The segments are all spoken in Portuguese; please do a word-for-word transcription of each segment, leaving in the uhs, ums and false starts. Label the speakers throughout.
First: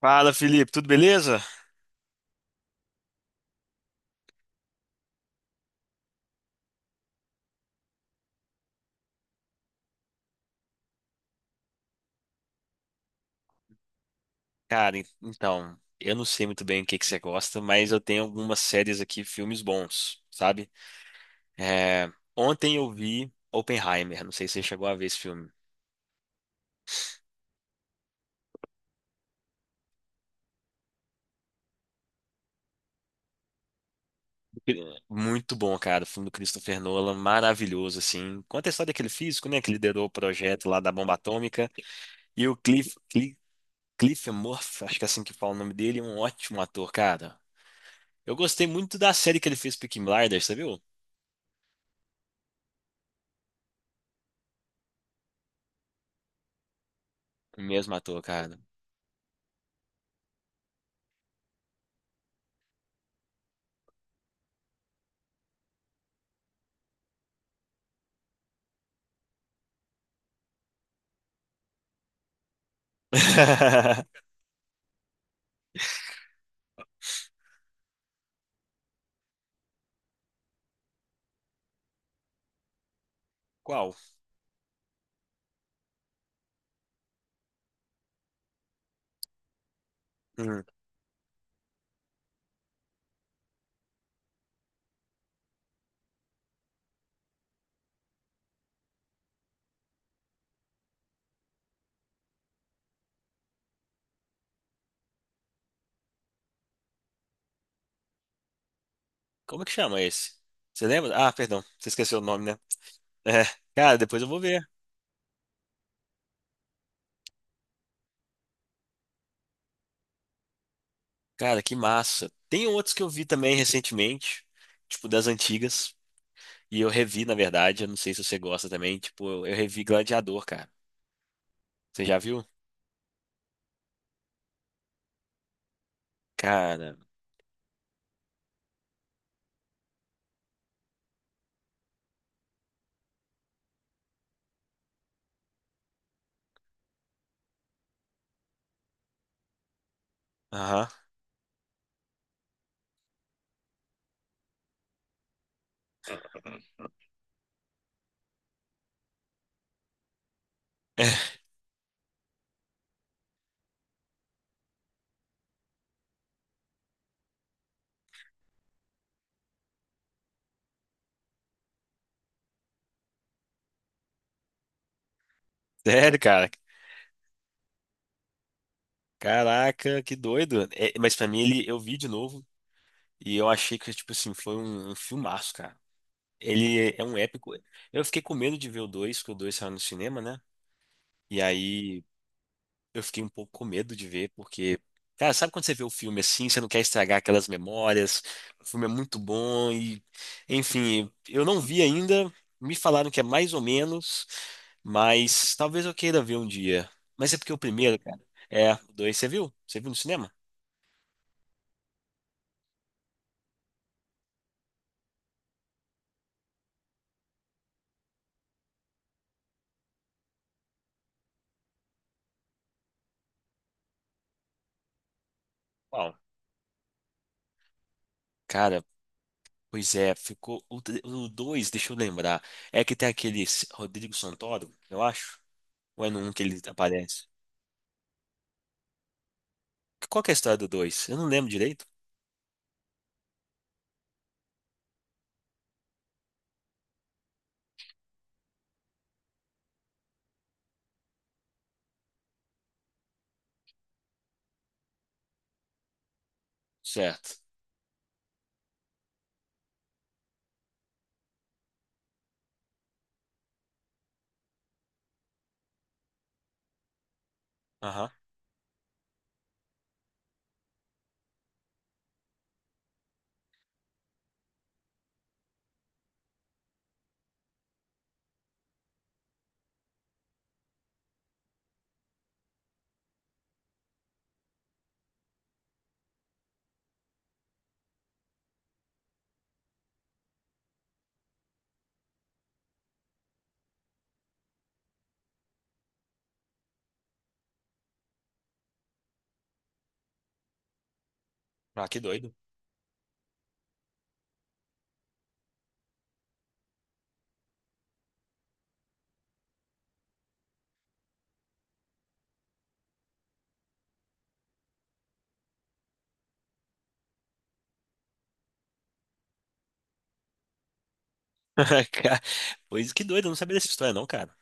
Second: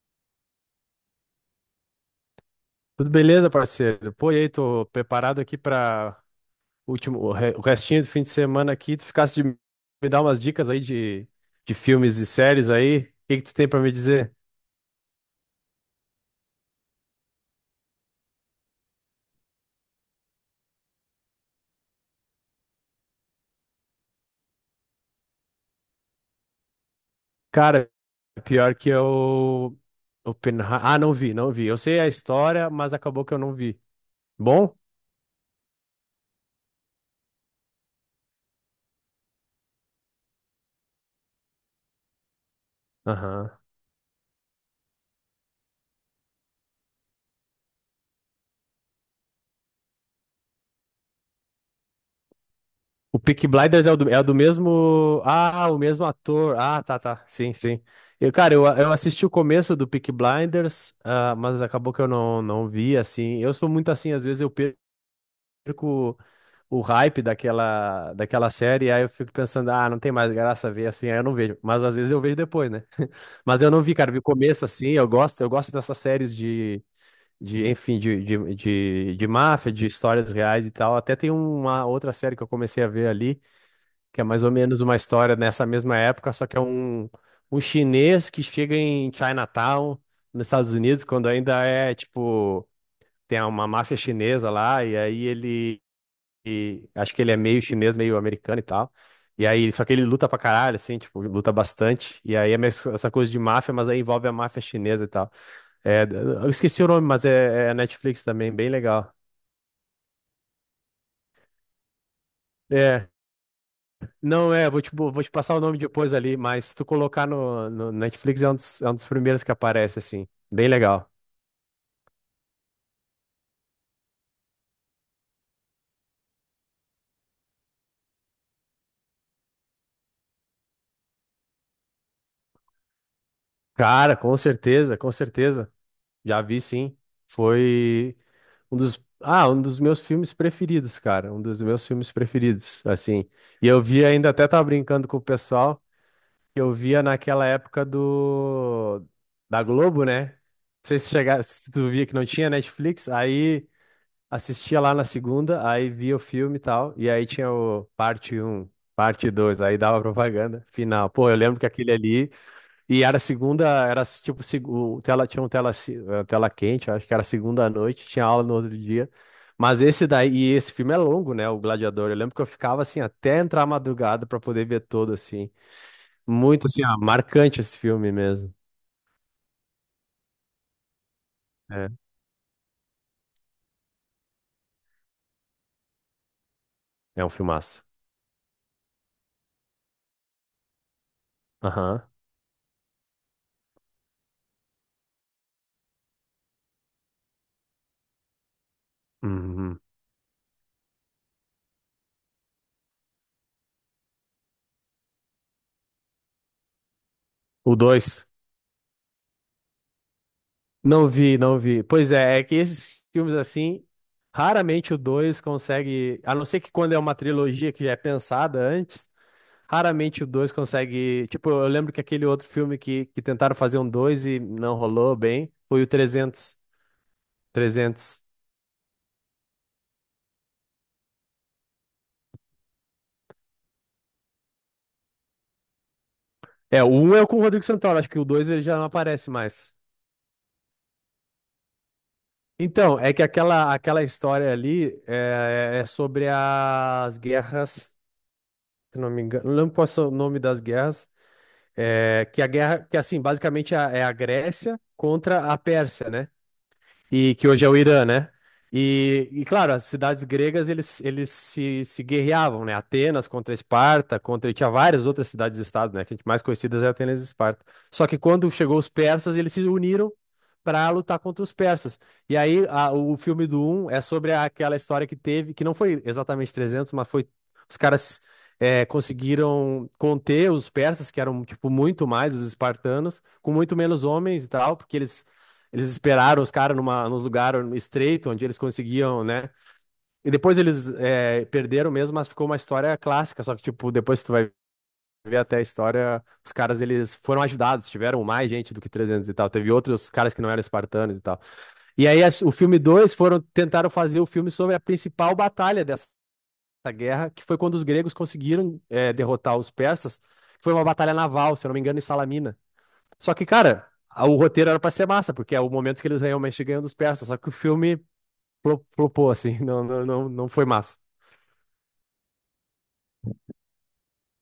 Speaker 1: Fala, Felipe, tudo beleza?
Speaker 2: Tudo beleza, parceiro? Pô, e aí, tô preparado aqui para último, o re- o restinho do fim de semana aqui. Tu ficasse de me dar umas dicas aí de, de filmes e séries aí. O que que tu tem para me dizer?
Speaker 1: Cara, en- então, eu não sei muito bem o que que você gosta, mas eu tenho algumas séries aqui, filmes bons, sabe? É, ontem eu vi Oppenheimer, não sei se você chegou a ver esse filme.
Speaker 2: Cara, pior que eu. Oppenhei- Ah, não vi, não vi. Eu sei a história, mas acabou que eu não vi. Bom?
Speaker 1: Muito bom, cara, o filme do Christopher Nolan, maravilhoso, assim. Conta a história daquele físico, né, que liderou o projeto lá da bomba atômica. E o Cliff, Cliff, Cliff Murphy, acho que é assim que fala o nome dele, é um ótimo ator, cara. Eu gostei muito da série que ele fez, Peaky Blinders, você viu?
Speaker 2: O Peaky Blinders é o do, é o do mesmo. Ah, o mesmo ator. Ah, tá, tá. Sim,
Speaker 1: O
Speaker 2: sim.
Speaker 1: mesmo ator,
Speaker 2: Eu, cara,
Speaker 1: cara.
Speaker 2: eu, eu assisti o começo do Peaky Blinders, ah, mas acabou que eu não, não vi, assim. Eu sou muito assim, às vezes eu perco o hype daquela, daquela série, aí eu fico pensando, ah, não tem mais graça ver, assim, aí eu não vejo. Mas às vezes eu vejo depois, né? Mas eu não vi, cara, vi o começo, assim, eu gosto, eu gosto dessas séries de. De, enfim, de, de, de, de máfia, de histórias reais e tal. Até tem uma outra série que eu comecei a ver ali,
Speaker 1: Qual?
Speaker 2: que é mais ou menos uma história nessa mesma época, só que é um, um chinês que chega em Chinatown, nos
Speaker 1: Hum.
Speaker 2: Estados Unidos, quando ainda é, tipo, tem uma máfia chinesa lá, e aí ele, e- acho que ele é meio chinês, meio americano e tal. E aí, só que ele luta pra caralho, assim, tipo, luta bastante. E aí é meio essa coisa de máfia, mas aí envolve a máfia chinesa e tal. É, eu esqueci o nome, mas é, é Netflix também, bem legal.
Speaker 1: Como é que chama esse? Você lembra? Ah, perdão, você esqueceu o nome, né?
Speaker 2: É,
Speaker 1: É, cara, depois eu vou
Speaker 2: não
Speaker 1: ver.
Speaker 2: é, vou te, bo- vou te passar o nome depois ali, mas se tu colocar no, no Netflix é um dos, é um dos primeiros que aparece, assim. Bem legal.
Speaker 1: Cara, que massa. Tem outros que eu vi também recentemente, tipo das antigas, e eu revi, na verdade, eu não sei se você gosta também, tipo, eu, eu revi Gladiador, cara. Você já viu?
Speaker 2: Cara, com certeza, com certeza. Já vi,
Speaker 1: Cara,
Speaker 2: sim. Foi um dos, ah, um dos meus filmes preferidos, cara. Um dos meus filmes preferidos, assim. E eu vi ainda, até tava brincando com o pessoal, que eu via naquela época do da Globo, né?
Speaker 1: aham.
Speaker 2: Não sei se chegar, se tu via que não tinha Netflix, aí assistia lá na segunda, aí via o filme e tal, e aí tinha o parte um, parte dois, aí dava propaganda, final. Pô, eu lembro que aquele ali, e era segunda, era tipo, seg- o tela, tinha um tela, ci- eh, tela quente, acho que era segunda à noite, tinha aula no outro dia. Mas esse daí, e esse filme é longo, né, o Gladiador, eu lembro que eu ficava assim, até entrar a madrugada pra poder ver todo, assim.
Speaker 1: Sério, cara.
Speaker 2: Muito, assim, ó, marcante esse filme mesmo.
Speaker 1: Caraca, que doido. É, mas pra mim ele eu
Speaker 2: É,
Speaker 1: vi de novo e eu achei que tipo assim, foi um, um filmaço, cara. Ele é um
Speaker 2: é um
Speaker 1: épico.
Speaker 2: filmaço.
Speaker 1: Eu fiquei com medo de ver o dois, que o dois saiu no cinema, né? E aí
Speaker 2: Aham.
Speaker 1: eu fiquei um pouco com medo de ver, porque, cara, sabe quando você vê o filme assim, você não quer estragar aquelas memórias, o filme é muito bom
Speaker 2: Uhum.
Speaker 1: e, enfim, eu não vi ainda, me falaram que é mais ou menos, mas talvez eu queira ver um dia. Mas é porque o
Speaker 2: O
Speaker 1: primeiro, cara,
Speaker 2: dois.
Speaker 1: é, o dois, você viu? Você viu no cinema?
Speaker 2: Não vi, não vi. Pois é, é que esses filmes assim, raramente o dois consegue, a não ser que quando é uma trilogia que já é pensada antes, raramente o dois consegue, tipo, eu lembro que aquele outro filme que, que tentaram fazer um dois e não rolou bem, foi o
Speaker 1: Uau.
Speaker 2: trezentos, trezentos.
Speaker 1: Cara, pois é, ficou, o tre- o dois, deixa eu lembrar, é que tem aquele Rodrigo Santoro, eu acho, ou é no um que ele
Speaker 2: É, o um é
Speaker 1: aparece?
Speaker 2: com o Rodrigo Santoro, acho que o dois ele já não aparece mais.
Speaker 1: Qual que é a história do dois? Eu não lembro direito.
Speaker 2: Então, é que aquela, aquela história ali é, é é sobre as guerras, se não me engano, não lembro qual é o nome das guerras. É, que a guerra, que assim, basicamente é a- é a Grécia contra a Pérsia, né? E
Speaker 1: Certo.
Speaker 2: que hoje é o Irã, né? E, e, claro, as cidades gregas eles, eles se, se guerreavam, né? Atenas contra Esparta, contra e tinha várias outras cidades-estado, né? Que a gente mais conhecidas é Atenas e Esparta. Só
Speaker 1: Aham.
Speaker 2: que quando chegou os persas, eles se uniram para lutar contra os persas. E aí a- o filme do um é sobre aquela história que teve, que não foi exatamente trezentos, mas foi os caras é, conseguiram conter os persas, que eram tipo muito mais os espartanos, com muito menos homens e tal, porque eles eles esperaram os caras numa, nos lugares estreito, onde eles conseguiam, né? E depois eles é, perderam mesmo, mas ficou uma história clássica. Só que, tipo, depois tu vai ver até a história, os caras, eles foram ajudados, tiveram mais gente do que trezentos e tal. Teve outros caras que não eram espartanos e tal.
Speaker 1: Ah, que
Speaker 2: E aí,
Speaker 1: doido.
Speaker 2: as- o filme dois foram, tentaram fazer o filme sobre a principal batalha dessa guerra, que foi quando os gregos conseguiram é, derrotar os persas. Foi uma batalha naval, se eu não me engano, em Salamina. Só que, cara, a- o roteiro era pra ser massa, porque é o momento que eles realmente ganham dos persas. Só que o filme flo- flopou, assim, não, não, não, não foi massa.
Speaker 1: Ca- Pois que doido, eu não sabia dessa história, não, cara.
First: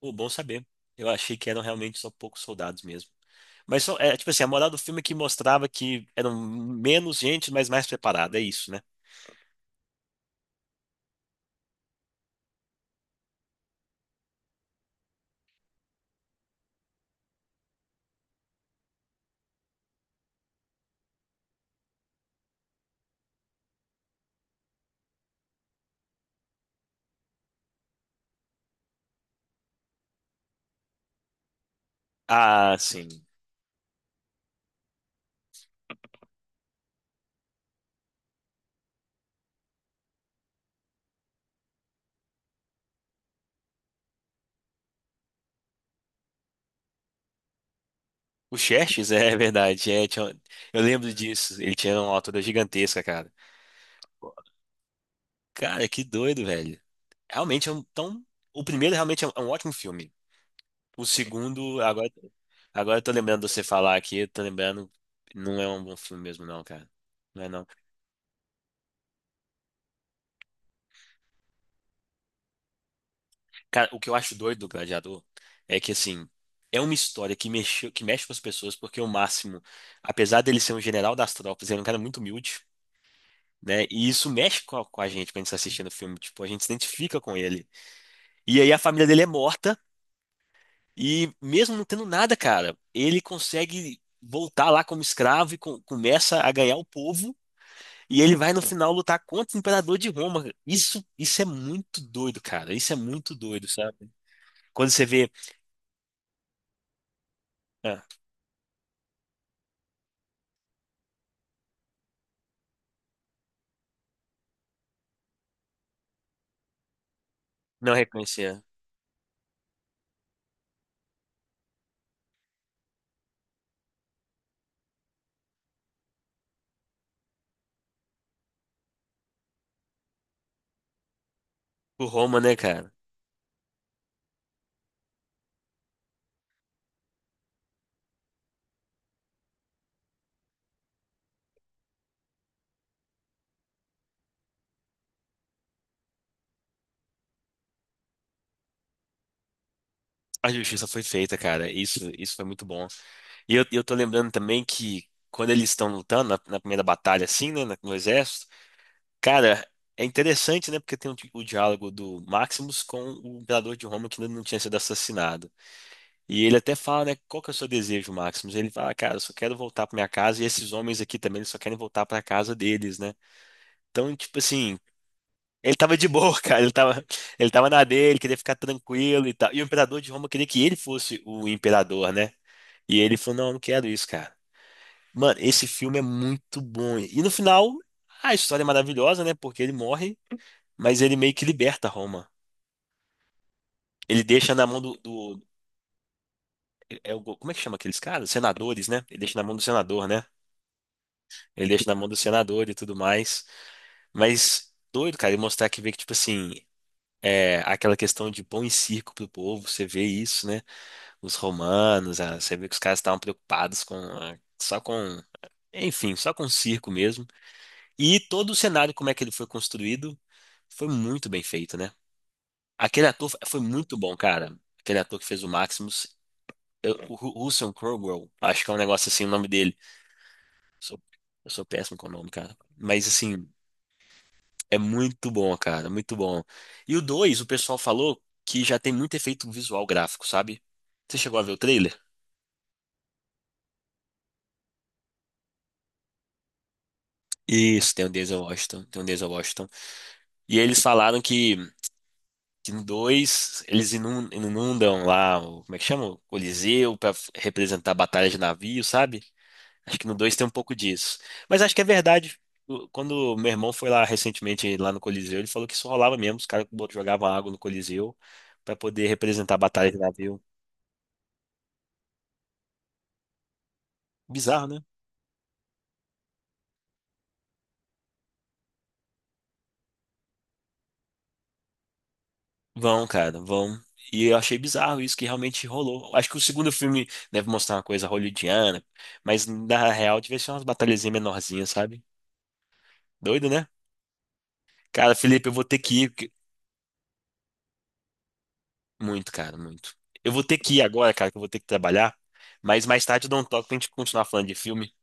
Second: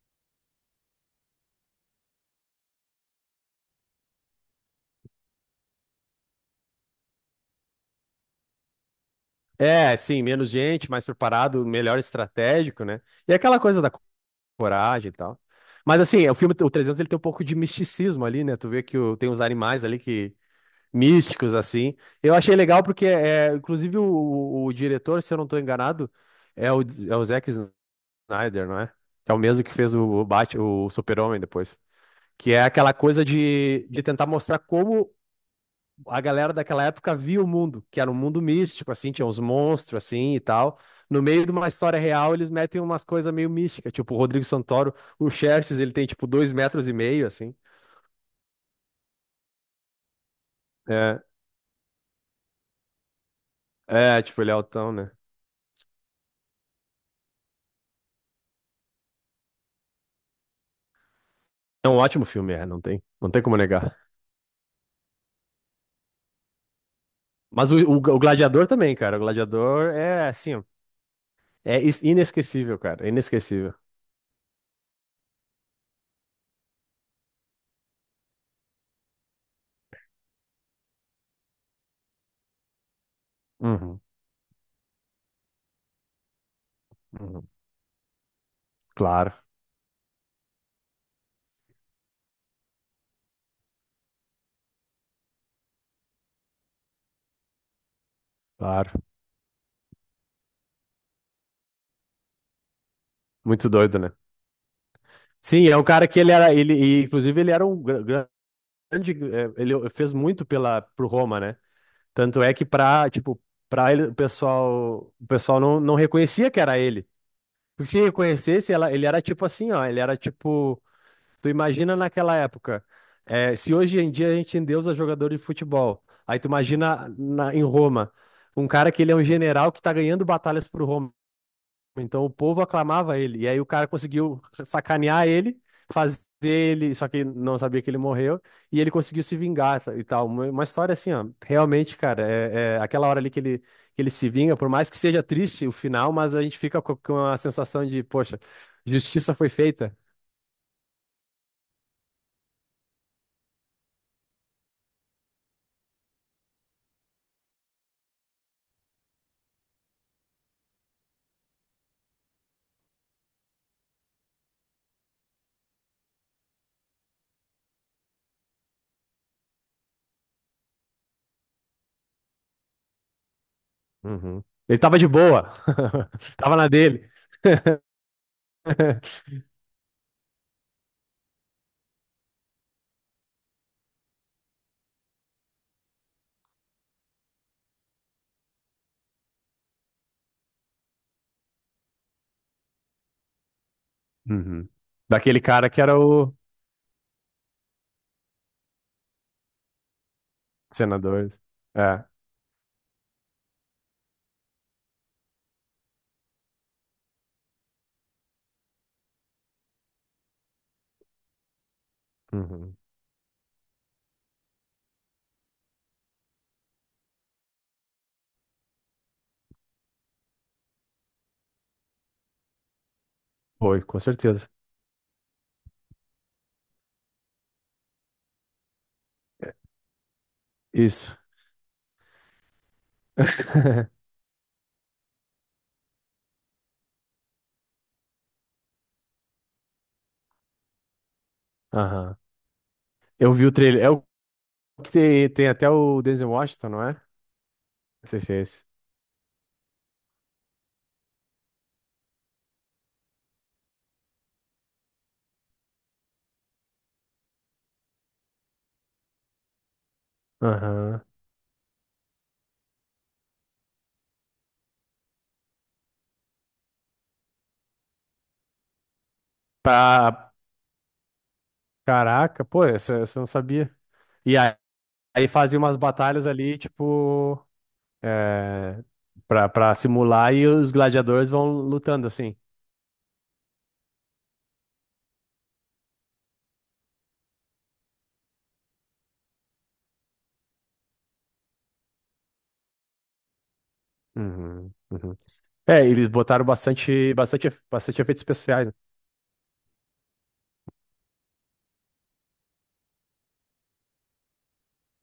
Speaker 1: Pô, bom saber. Eu achei que eram realmente só poucos soldados mesmo. Mas só, é, tipo assim, a moral do filme é que mostrava que eram menos gente, mas mais preparada, é isso, né?
Speaker 2: É, sim, menos gente, mais preparado, melhor estratégico, né? E é aquela coisa da co- coragem e tal. Mas, assim, o filme, o trezentos, ele tem um pouco de misticismo ali, né? Tu vê que o- tem uns animais ali que. Místicos, assim. Eu achei legal porque, é, inclusive, o, o- o diretor, se eu não tô enganado, é o, é o Zack Snyder, não é? Que é o mesmo que fez o, Bat, o Super-Homem depois. Que é
Speaker 1: Ah,
Speaker 2: aquela
Speaker 1: sim.
Speaker 2: coisa de, de tentar mostrar como a galera daquela época via o mundo, que era um mundo místico, assim, tinha uns monstros, assim, e tal. No meio de uma história real, eles metem umas coisas meio místicas, tipo o Rodrigo Santoro, o Xerxes, ele tem, tipo, dois metros e meio, assim.
Speaker 1: O Xerxes, é verdade. É, tinha- eu lembro
Speaker 2: É,
Speaker 1: disso. Ele tinha uma altura gigantesca, cara.
Speaker 2: é tipo, ele é altão, né?
Speaker 1: Cara, que doido, velho. Realmente é um, tão, o primeiro realmente é um, é um ótimo filme. O segundo,
Speaker 2: É um
Speaker 1: agora,
Speaker 2: ótimo filme, é, não
Speaker 1: agora eu
Speaker 2: tem,
Speaker 1: tô
Speaker 2: não
Speaker 1: lembrando
Speaker 2: tem
Speaker 1: de
Speaker 2: como
Speaker 1: você falar
Speaker 2: negar.
Speaker 1: aqui, eu tô lembrando, não é um bom filme mesmo não, cara. Não é não.
Speaker 2: Mas o, o, o Gladiador também, cara, o Gladiador é, assim, ó, é is- inesquecível, cara, é inesquecível.
Speaker 1: Cara, o que eu acho doido do Gladiador é que, assim, é uma história que mexe que mexe com as pessoas, porque o Máximo, apesar dele ser um general das tropas, ele é um cara muito humilde, né?
Speaker 2: Uhum,
Speaker 1: E isso mexe com a, com a gente quando a gente tá assistindo o filme, tipo, a gente se identifica com
Speaker 2: uhum.
Speaker 1: ele. E aí a família dele é
Speaker 2: Claro,
Speaker 1: morta, e mesmo não tendo nada, cara, ele consegue voltar lá como escravo e co- começa a ganhar o povo. E ele vai no final
Speaker 2: claro.
Speaker 1: lutar contra o imperador de Roma, cara. Isso, isso é muito doido, cara. Isso é muito doido,
Speaker 2: Muito
Speaker 1: sabe?
Speaker 2: doido, né?
Speaker 1: Quando você vê,
Speaker 2: Sim, é um cara que ele era, ele, e, inclusive ele era um
Speaker 1: ah,
Speaker 2: gra- grande, eh, ele fez muito pela pro Roma, né? Tanto é que pra, tipo, pra ele, o pessoal, o pessoal não, não reconhecia que era ele. Porque
Speaker 1: não
Speaker 2: se
Speaker 1: reconhecia
Speaker 2: reconhecesse, ela, ele era tipo assim, ó, ele era tipo, tu imagina naquela época, eh, se hoje em dia a gente endeusa jogador de futebol, aí tu imagina na- em Roma, um cara que ele é um general que tá ganhando batalhas pro Roma.
Speaker 1: o
Speaker 2: Então o
Speaker 1: Roma, né,
Speaker 2: povo
Speaker 1: cara?
Speaker 2: aclamava ele. E aí o cara conseguiu sacanear ele, fazer ele, só que não sabia que ele morreu, e ele conseguiu se vingar tá, e tal. Uma uma história assim, ó. Realmente, cara, é, é aquela hora ali que ele, que ele, se vinga, por mais que seja triste o final, mas a gente fica co- com a sensação de, poxa, justiça foi feita.
Speaker 1: A justiça foi feita, cara. Isso, isso foi muito bom. E eu, eu tô lembrando também que quando eles estão lutando na, na primeira batalha, assim, né, na- no exército, cara, é interessante, né, porque tem o, di- o diálogo do Maximus com o imperador de Roma que ainda não tinha sido assassinado. E ele até fala, né, qual que é o seu desejo, Maximus? Ele fala, "Ah, cara, eu só quero voltar pra minha casa e esses homens aqui também, eles só querem voltar pra casa deles, né? Então, tipo
Speaker 2: Uhum.
Speaker 1: assim,
Speaker 2: Ele tava de boa,
Speaker 1: ele tava de boa,
Speaker 2: tava
Speaker 1: cara,
Speaker 2: na
Speaker 1: ele tava,
Speaker 2: dele.
Speaker 1: ele tava na dele, queria ficar tranquilo e tal. E o imperador de Roma queria que ele fosse o imperador, né? E ele falou, não, eu não quero isso, cara. Mano, esse filme é muito bom. E no final, a história é maravilhosa, né? Porque ele morre, mas ele meio que liberta Roma. Ele deixa na
Speaker 2: Uhum.
Speaker 1: mão do,
Speaker 2: Daquele
Speaker 1: do-
Speaker 2: cara que era o
Speaker 1: é o, como é que chama aqueles caras? Senadores, né? Ele deixa na mão do senador, né?
Speaker 2: senador.
Speaker 1: Ele deixa na mão do senador e tudo mais. Mas doido, cara, e mostrar que vê que, tipo assim, é, aquela questão de pão e circo pro povo, você vê isso, né? Os romanos, ah, você vê que
Speaker 2: Uhum.
Speaker 1: os caras estavam preocupados com, ah, só com, enfim, só com o circo mesmo. E todo o cenário, como é que ele foi construído, foi muito bem feito, né? Aquele ator foi
Speaker 2: Foi,
Speaker 1: muito
Speaker 2: com
Speaker 1: bom,
Speaker 2: certeza.
Speaker 1: cara. Aquele ator que fez o Maximus, eu- o Ru- Russell Crowe, acho que é um negócio assim, o nome dele. Sou-
Speaker 2: Isso.
Speaker 1: eu sou péssimo com o nome, cara. Mas assim. É muito bom, cara, muito bom. E o dois, o pessoal falou que já tem muito efeito visual gráfico, sabe? Você chegou a ver o trailer?
Speaker 2: Aham. Eu vi o trailer. É o que tem, tem até o Denzel Washington, não é?
Speaker 1: Isso, tem
Speaker 2: Não
Speaker 1: o
Speaker 2: sei se é
Speaker 1: Denzel
Speaker 2: esse.
Speaker 1: Washington, tem o Denzel Washington. E eles falaram que, que no dois eles inun- inundam lá, o, como é que chama? O Coliseu pra f- representar a batalha de navio, sabe? Acho que no dois tem um pouco
Speaker 2: Aham.
Speaker 1: disso. Mas acho que é verdade. O- Quando meu irmão foi lá recentemente, lá no Coliseu, ele falou que isso rolava mesmo, os caras bot- jogavam água no Coliseu pra poder representar a batalha de
Speaker 2: Pra.
Speaker 1: navio.
Speaker 2: Caraca, pô, essa, essa eu não sabia. E aí,
Speaker 1: Bizarro, né?
Speaker 2: aí fazia umas batalhas ali, tipo, é, pra, pra simular e os gladiadores vão lutando, assim.
Speaker 1: Vão, cara, vão. E eu achei bizarro isso que realmente rolou. Acho que o segundo filme deve mostrar uma coisa hollywoodiana, mas na real devia ser umas batalhazinhas menorzinhas, sabe? Doido, né?
Speaker 2: Uhum, uhum.
Speaker 1: Cara, Felipe, eu vou ter
Speaker 2: É,
Speaker 1: que
Speaker 2: eles
Speaker 1: ir. Porque-
Speaker 2: botaram bastante, bastante, efe- bastante efeitos especiais, né?
Speaker 1: Muito, cara, muito. Eu vou ter que ir agora, cara, que eu vou ter que trabalhar. Mas mais tarde eu dou um toque pra gente continuar falando de filme.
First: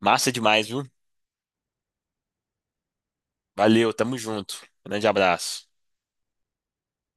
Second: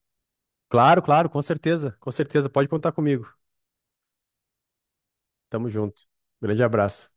Speaker 1: Massa demais, viu?
Speaker 2: Claro, claro, com certeza, com certeza. Pode contar comigo.
Speaker 1: Valeu, tamo junto. Grande abraço.
Speaker 2: Tamo junto. Grande abraço.